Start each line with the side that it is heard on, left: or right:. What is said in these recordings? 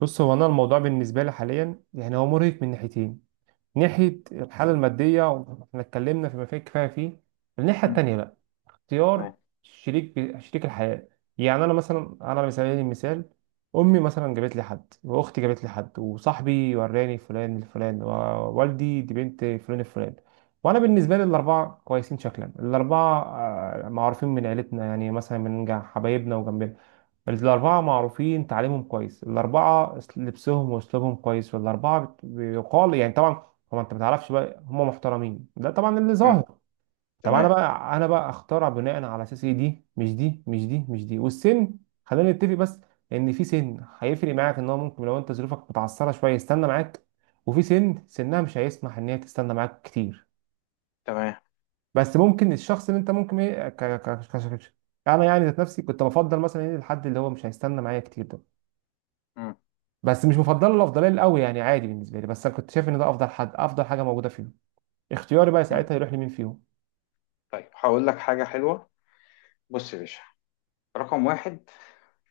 right: بص، هو انا الموضوع بالنسبه لي حاليا يعني هو مرهق من ناحيتين. ناحيه الحاله الماديه، واحنا اتكلمنا فيما فيه الكفايه فيه. الناحيه
left: مم.
right: التانيه بقى اختيار
left: تمام.
right: شريك الحياة. يعني أنا مثلا، أنا على سبيل المثال، أمي مثلا جابت لي حد، وأختي جابت لي حد، وصاحبي وراني فلان الفلان، ووالدي دي بنت فلان الفلان. وأنا بالنسبة لي الأربعة كويسين شكلا. الأربعة آه، معروفين من عيلتنا، يعني مثلا من حبايبنا وجنبنا. الأربعة معروفين تعليمهم كويس، الأربعة لبسهم وأسلوبهم كويس، والأربعة بيقال يعني طبعا. هو أنت ما تعرفش بقى هم محترمين، ده طبعا اللي ظاهر.
left: مم.
right: طب انا
left: تمام.
right: بقى انا بقى اخترع بناء على اساس ايه؟ دي مش دي مش دي مش دي. والسن، خلينا نتفق بس، ان في سن هيفرق معاك ان هو ممكن لو انت ظروفك متعثره شويه يستنى معاك. وفي سن سنها مش هيسمح ان هي تستنى معاك كتير.
left: تمام.
right: بس ممكن الشخص اللي انت ممكن ايه انا يعني ذات نفسي كنت بفضل مثلا ايه الحد اللي هو مش هيستنى معايا كتير ده.
left: مم.
right: بس مش بفضله الافضليه الاول، يعني عادي بالنسبه لي، بس انا كنت شايف ان ده افضل حد، افضل حاجه موجوده فيهم. اختياري بقى
left: مم.
right: ساعتها يروح لمين فيهم؟
left: طيب، هقول لك حاجة حلوة. بص يا باشا، رقم واحد.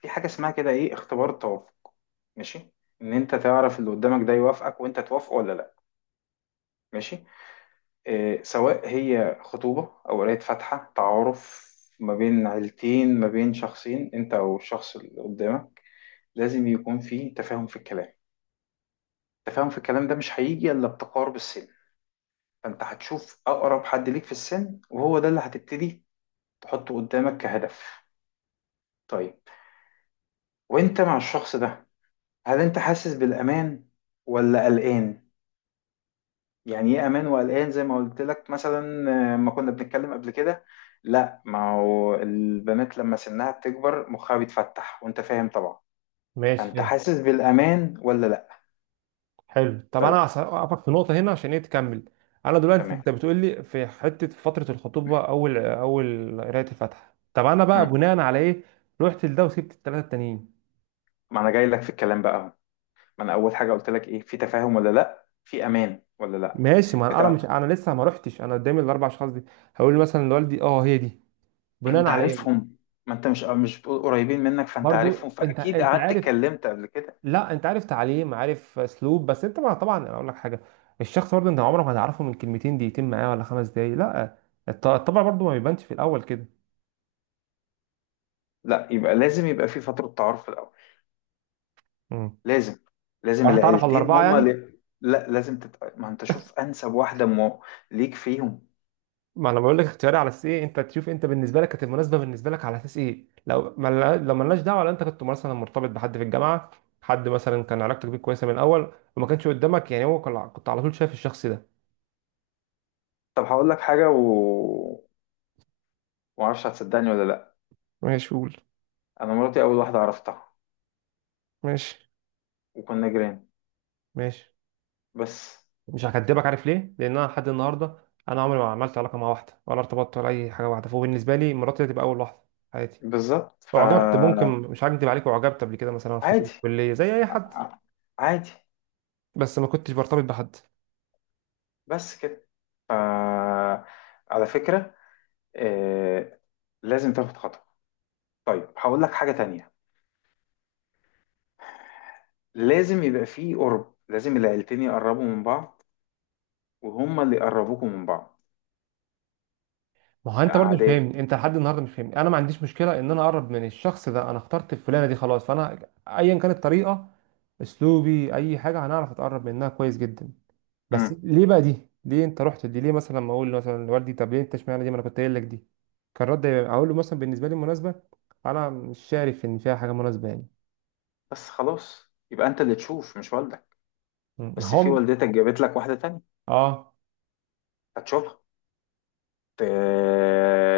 left: في حاجة اسمها كده ايه اختبار التوافق. ماشي. ان انت تعرف اللي قدامك ده يوافقك وانت توافقه ولا لا. ماشي. إيه، سواء هي خطوبة او قراية فاتحة تعارف، ما بين عيلتين، ما بين شخصين، انت او الشخص اللي قدامك، لازم يكون في تفاهم في الكلام. التفاهم في الكلام ده مش هيجي الا بتقارب السن. فانت هتشوف اقرب حد ليك في السن، وهو ده اللي هتبتدي تحطه قدامك كهدف. طيب، وانت مع الشخص ده، هل انت حاسس بالامان ولا قلقان؟ يعني ايه امان وقلقان؟ زي ما قلت لك مثلا، ما كنا بنتكلم قبل كده. لا، ما هو البنات لما سنها بتكبر مخها بيتفتح وانت فاهم طبعا.
right: ماشي.
left: فانت حاسس بالامان ولا لا؟
right: حلو، طب
left: طيب.
right: انا هقفك في نقطه هنا عشان ايه، تكمل. انا دلوقتي
left: تمام.
right: انت بتقول لي في حته فتره الخطوبه، اول اول قرايه الفاتحه. طب انا بقى
left: مم.
right: بناء على ايه رحت لده وسبت الثلاثه التانيين؟
left: ما انا جاي لك في الكلام بقى اهو. ما انا اول حاجه قلت لك ايه؟ في تفاهم ولا لا؟ في امان ولا لا؟
right: ماشي، ما انا
left: بتاع.
right: مش انا لسه ما رحتش، انا قدامي الاربع اشخاص دي. هقول له مثلا لوالدي، اه هي دي، بناء
left: انت
right: على ايه؟
left: عارفهم. ما انت مش قريبين منك، فانت عارفهم،
right: برضو انت
left: فاكيد
right: انت
left: قعدت
right: عارف.
left: اتكلمت قبل كده.
right: لا انت عارف تعليم، عارف اسلوب، بس انت ما طبعا انا اقول لك حاجه، الشخص برضه انت عمرك ما هتعرفه من كلمتين دقيقتين معاه ولا 5 دقايق، لا. الطبع برضه ما بيبانش في الاول كده.
left: لا، يبقى لازم يبقى في فترة تعارف في الاول. لازم. لازم
right: راح تعرف على
left: العيلتين
right: الاربعه
left: هما
right: يعني.
left: اللي... لا، لازم ما انت شوف انسب واحدة ليك فيهم.
right: ما انا بقول لك اختياري على اساس ايه؟ انت تشوف انت بالنسبه لك كانت المناسبه بالنسبه لك على اساس ايه؟ لو ما لو ملناش دعوه، لو انت كنت مثلا مرتبط بحد في الجامعه، حد مثلا كان علاقتك بيه كويسه من الاول، وما كانش قدامك يعني هو كنت على طول شايف الشخص ده.
left: طب هقول لك حاجة، و... ما اعرفش هتصدقني ولا لا.
right: ماشي قول.
left: انا مراتي اول واحدة عرفتها،
right: ماشي.
left: وكنا جيران.
right: ماشي،
left: بس.
right: مش هكدبك. عارف ليه؟ لان انا لحد النهارده انا عمري ما عملت علاقه مع واحده، ولا ارتبطت، ولا اي حاجه. واحده، فبالنسبه لي مراتي هتبقى اول واحده في حياتي.
left: بالظبط،
right: اعجبت، ممكن،
left: فعادي.
right: مش هكدب عليك، اعجبت قبل كده مثلا في فتره الكليه زي اي حد.
left: ع- عادي.
right: بس ما كنتش برتبط بحد.
left: بس كده. ف... على فكرة، آه، لازم تاخد خطوة. طيب، هقول لك حاجة تانية. لازم يبقى فيه قرب، لازم العيلتين يقربوا من بعض، وهما اللي يقربوكوا من بعض.
right: ما هو
left: في
right: انت برضه مش
left: قعدات.
right: فاهمني، انت لحد النهارده مش فاهمني. انا ما عنديش مشكله ان انا اقرب من الشخص ده، انا اخترت الفلانه دي خلاص، فانا ايا كانت الطريقه، اسلوبي، اي حاجه، هنعرف اتقرب منها كويس جدا. بس
left: امم.
right: ليه بقى دي؟ ليه انت رحت دي؟ ليه مثلا ما اقول مثلا لوالدي طب ليه انت اشمعنى دي؟ ما انا كنت قايل لك دي كان رد اقول له مثلا بالنسبه لي مناسبه. انا مش شايف ان فيها حاجه مناسبه يعني.
left: بس خلاص، يبقى انت اللي تشوف مش والدك.
right: ما
left: بس في
right: هم،
left: والدتك جابت لك واحدة تانية،
right: اه.
left: هتشوفها. ت-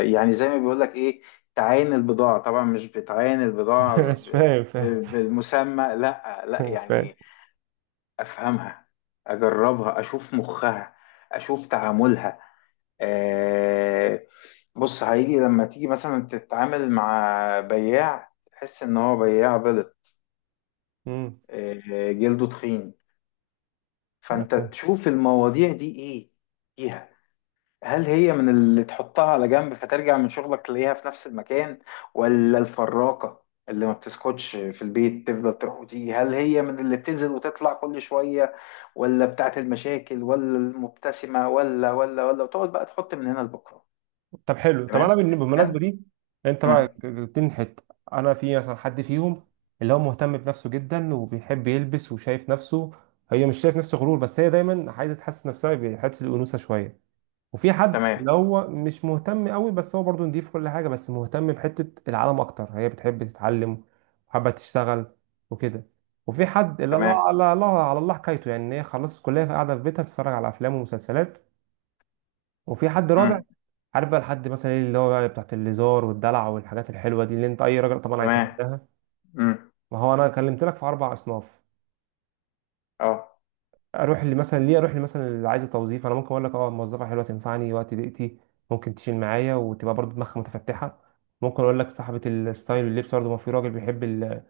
left: يعني زي ما بيقول لك ايه، تعاين البضاعة. طبعا مش بتعاين البضاعة
right: مش فاهم فاهم.
left: بالمسمى، لا لا،
right: مش فاهم.
left: يعني افهمها، اجربها، اشوف مخها، اشوف تعاملها. آه، بص، هيجي لما تيجي مثلا تتعامل مع بياع، تحس ان هو بياع بلط،
right: امم.
left: جلده تخين. فانت تشوف المواضيع دي ايه فيها. هل هي من اللي تحطها على جنب فترجع من شغلك تلاقيها في نفس المكان، ولا الفراقة اللي ما بتسكتش في البيت تفضل تروح وتيجي، هل هي من اللي بتنزل وتطلع كل شوية، ولا بتاعت المشاكل، ولا المبتسمة، ولا ولا ولا، وتقعد بقى تحط من هنا لبكرة.
right: طب حلو، طب
left: تمام؟
right: انا
left: هل-
right: بالمناسبه دي انت بقى
left: مم.
right: جبتني حته. انا في مثلا حد فيهم اللي هو مهتم بنفسه جدا وبيحب يلبس وشايف نفسه. هي مش شايف نفسه غرور، بس هي دايما عايزه تحسن نفسها بحته الانوثه شويه. وفي حد اللي
left: تمام.
right: هو مش مهتم قوي، بس هو برضه نضيف كل حاجه، بس مهتم بحته العالم اكتر، هي بتحب تتعلم وحابه تشتغل وكده. وفي حد اللي
left: تمام.
right: الله على الله على الله حكايته، يعني إن هي خلصت الكليه فقاعده في بيتها بتتفرج على افلام ومسلسلات. وفي حد رابع،
left: امم.
right: عارف بقى لحد مثلا ايه اللي هو بقى بتاعت الليزار والدلع والحاجات الحلوه دي، اللي انت اي راجل طبعا
left: تمام.
right: هيتمناها.
left: امم.
right: ما هو انا كلمت لك في اربع اصناف.
left: اه.
right: اروح اللي مثلا ليه؟ اروح اللي مثلا اللي عايزه توظيف؟ انا ممكن اقول لك اه موظفه حلوه تنفعني وقت ضيقتي، ممكن تشيل معايا وتبقى برضو دماغها متفتحه. ممكن اقول لك صاحبه الستايل واللبس، برضو ما في راجل بيحب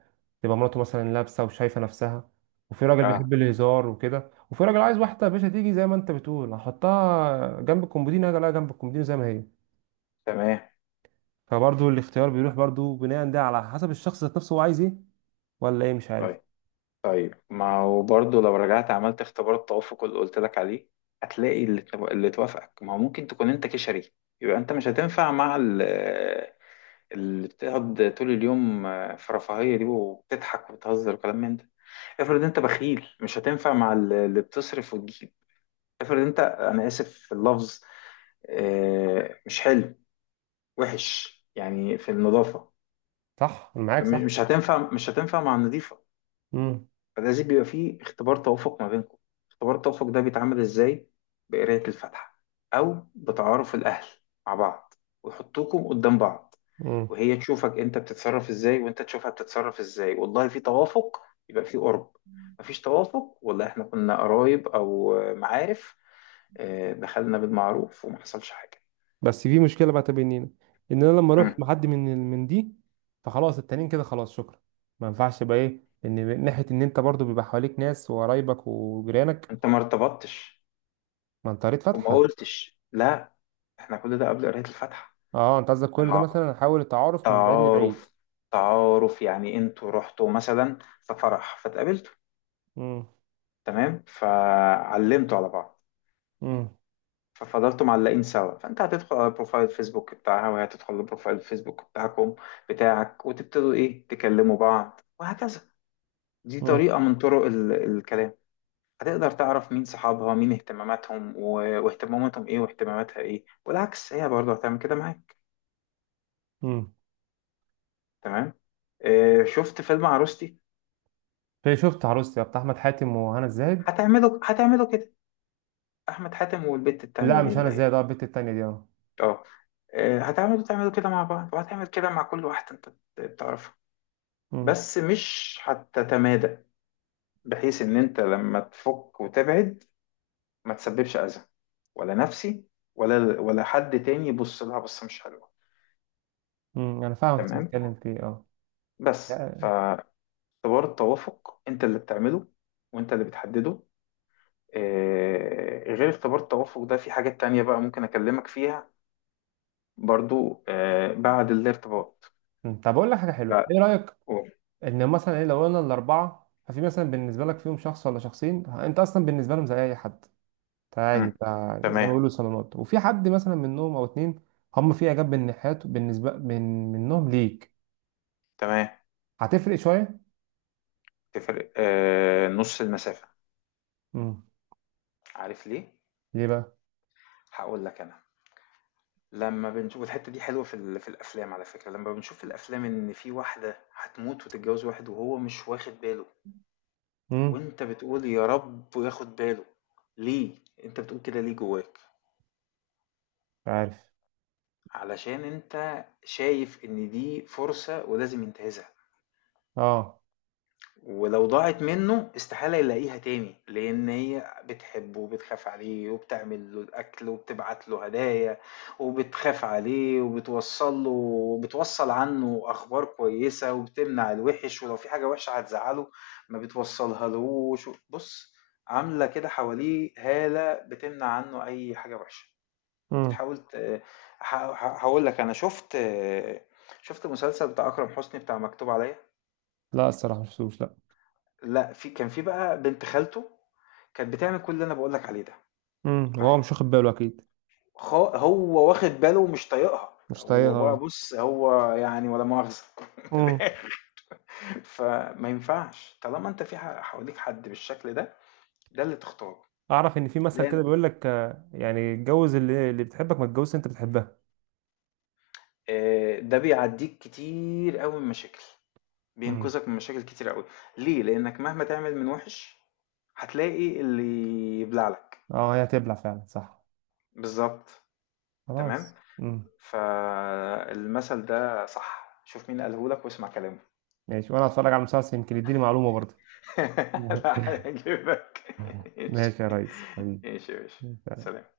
right: تبقى مراته مثلا لابسه وشايفه نفسها. وفي راجل
left: اه.
right: بيحب الهزار وكده، وفي راجل عايز واحده يا باشا تيجي زي ما انت بتقول، هحطها جنب الكومودينو، هاجي الاقيها جنب الكومودينو زي ما هي.
left: تمام.
right: فبرضه الاختيار بيروح برضه بناء ده على حسب الشخص ذات نفسه، هو عايز ايه ولا ايه، مش عارف.
left: طيب. طيب، ما هو برضه لو رجعت عملت اختبار التوافق اللي قلت لك عليه، هتلاقي اللي توافقك. ما هو ممكن تكون انت كشري، يبقى انت مش هتنفع مع اللي بتقعد طول اليوم في رفاهية دي وبتضحك وبتهزر وكلام من ده. افرض انت بخيل، مش هتنفع مع اللي بتصرف وتجيب. افرض انت، انا اسف في اللفظ، مش حلو، وحش يعني في النظافة،
right: صح، انا معاك، صح.
left: مش هتنفع مع النظيفة.
right: امم.
left: فلازم بيبقى فيه اختبار توافق ما بينكم. اختبار التوافق ده بيتعمل ازاي؟ بقراية الفاتحة، أو بتعارف الأهل مع بعض، ويحطوكم قدام بعض،
right: امم.
left: وهي تشوفك أنت بتتصرف ازاي وأنت تشوفها بتتصرف ازاي. والله في توافق، يبقى في قرب. مفيش توافق، والله احنا كنا قرايب أو معارف، دخلنا بالمعروف وما حصلش حاجة.
right: بس في مشكله بقى تبينينا، ان انا لما اروح مع
left: مم.
right: حد من دي، فخلاص التانيين كده خلاص شكرا. ما ينفعش بقى ايه ان من ناحيه ان انت برضه بيبقى حواليك ناس وقرايبك وجيرانك.
left: أنت ما ارتبطتش
right: ما انت قريت
left: وما
right: فاتحه.
left: قلتش لا. احنا كل ده قبل قراية الفاتحة.
right: اه، انت قصدك كل ده مثلا احاول التعارف من بعيد لبعيد.
left: تعارف. تعارف، يعني انتوا رحتوا مثلا في فرح فتقابلتوا،
right: امم.
left: تمام، فعلمتوا على بعض،
right: امم.
left: ففضلتوا معلقين سوا، فانت هتدخل على بروفايل فيسبوك بتاعها، وهي هتدخل لبروفايل فيسبوك بتاعك، وتبتدوا ايه تكلموا بعض وهكذا. دي
right: امم.
left: طريقة من طرق الكلام. هتقدر تعرف مين صحابها، مين اهتماماتهم واهتماماتهم ايه، واهتماماتها ايه، والعكس، هي برضه هتعمل كده معاك.
right: امم.
left: تمام. شفت فيلم عروستي؟
right: في شفت عروستي بتاع احمد حاتم وهنا الزاهد.
left: هتعمله كده. احمد حاتم والبت التانية
right: لا
left: دي
right: مش هنا
left: اللي هي...
right: الزاهد، اه البت التانيه دي.
left: اه. تعملوا كده مع بعض، وهتعمل كده مع كل واحدة انت بتعرفها.
right: اه.
left: بس مش هتتمادى، بحيث ان انت لما تفك وتبعد ما تسببش اذى، ولا نفسي، ولا حد تاني يبص لها بصة مش حلوة.
right: امم. انا فاهم كنت
left: تمام.
right: بتتكلم في ايه، اه.
left: بس
right: لا،
left: فاختبار التوافق انت اللي بتعمله وانت اللي بتحدده. غير اختبار التوافق ده في حاجات تانية بقى ممكن اكلمك فيها، برضو بعد الارتباط.
right: أمم، طب اقول لك حاجه حلوه، ايه رايك؟
left: أوه.
right: ان مثلا ايه لو قلنا الاربعه، ففي مثلا بالنسبه لك فيهم شخص ولا شخصين انت اصلا بالنسبه لهم زي اي حد، انت عادي انت،
left: مم.
right: زي ما
left: تمام.
right: بيقولوا صالونات. وفي حد مثلا منهم او اتنين هم في اعجاب بالناحيات بالنسبه من منهم ليك،
left: تمام.
right: هتفرق شويه.
left: تفرق نص المسافة.
right: امم.
left: عارف ليه؟
right: ليه بقى؟
left: هقول لك أنا. لما بنشوف الحتة دي حلوة في الأفلام، على فكرة، لما بنشوف في الأفلام إن في واحدة هتموت وتتجوز واحد وهو مش واخد باله،
right: امم.
left: وأنت بتقول يا رب وياخد باله. ليه؟ أنت بتقول كده ليه جواك؟
right: مش عارف.
left: علشان أنت شايف إن دي فرصة ولازم ينتهزها.
right: اه.
left: ولو ضاعت منه استحالة يلاقيها تاني، لأن هي بتحبه وبتخاف عليه وبتعمل له الأكل وبتبعت له هدايا، وبتخاف عليه وبتوصل له وبتوصل عنه أخبار كويسة وبتمنع الوحش، ولو في حاجة وحشة هتزعله ما بتوصلها لهوش، بص، عاملة كده حواليه هالة بتمنع عنه أي حاجة وحشة.
right: امم.
left: بتحاول ت- ه- ه- هقول لك أنا شفت مسلسل بتاع أكرم حسني بتاع مكتوب عليا.
right: لا الصراحه مش شفتوش، لا.
left: لأ، في بقى بنت خالته، كانت بتعمل كل اللي أنا باقول لك عليه ده.
right: امم. وهو
left: معاه.
right: مش واخد باله اكيد.
left: هو واخد باله ومش طايقها.
right: مش
left: هو بقى،
right: طايقها.
left: بُص، هو يعني ولا مؤاخذة من الآخر. فما ينفعش طالما أنت في حواليك حد بالشكل ده، ده اللي تختاره.
right: اعرف ان في مثل كده
left: لأن
right: بيقول لك آه، يعني اتجوز اللي بتحبك، ما تتجوزش انت بتحبها.
left: ده بيعدّيك كتير أوي من مشاكل،
right: امم.
left: بينقذك من مشاكل كتير أوي. ليه؟ لأنك مهما تعمل من وِحِش، هتلاقي اللي يبلع لك.
right: اه، هي هتبلع فعلا، صح.
left: بالضبط. تمام؟
right: خلاص. امم.
left: فالمثل ده صح، شوف مين قاله لك واسمع كلامه.
right: ماشي، وانا هتفرج على المسلسل يمكن يديني معلومة برضه.
left: لا هيعجبك. ماشي.
right: ماشي يا ريس.
left: ماشي يا باشا.
right: حبيبي.
left: سلام.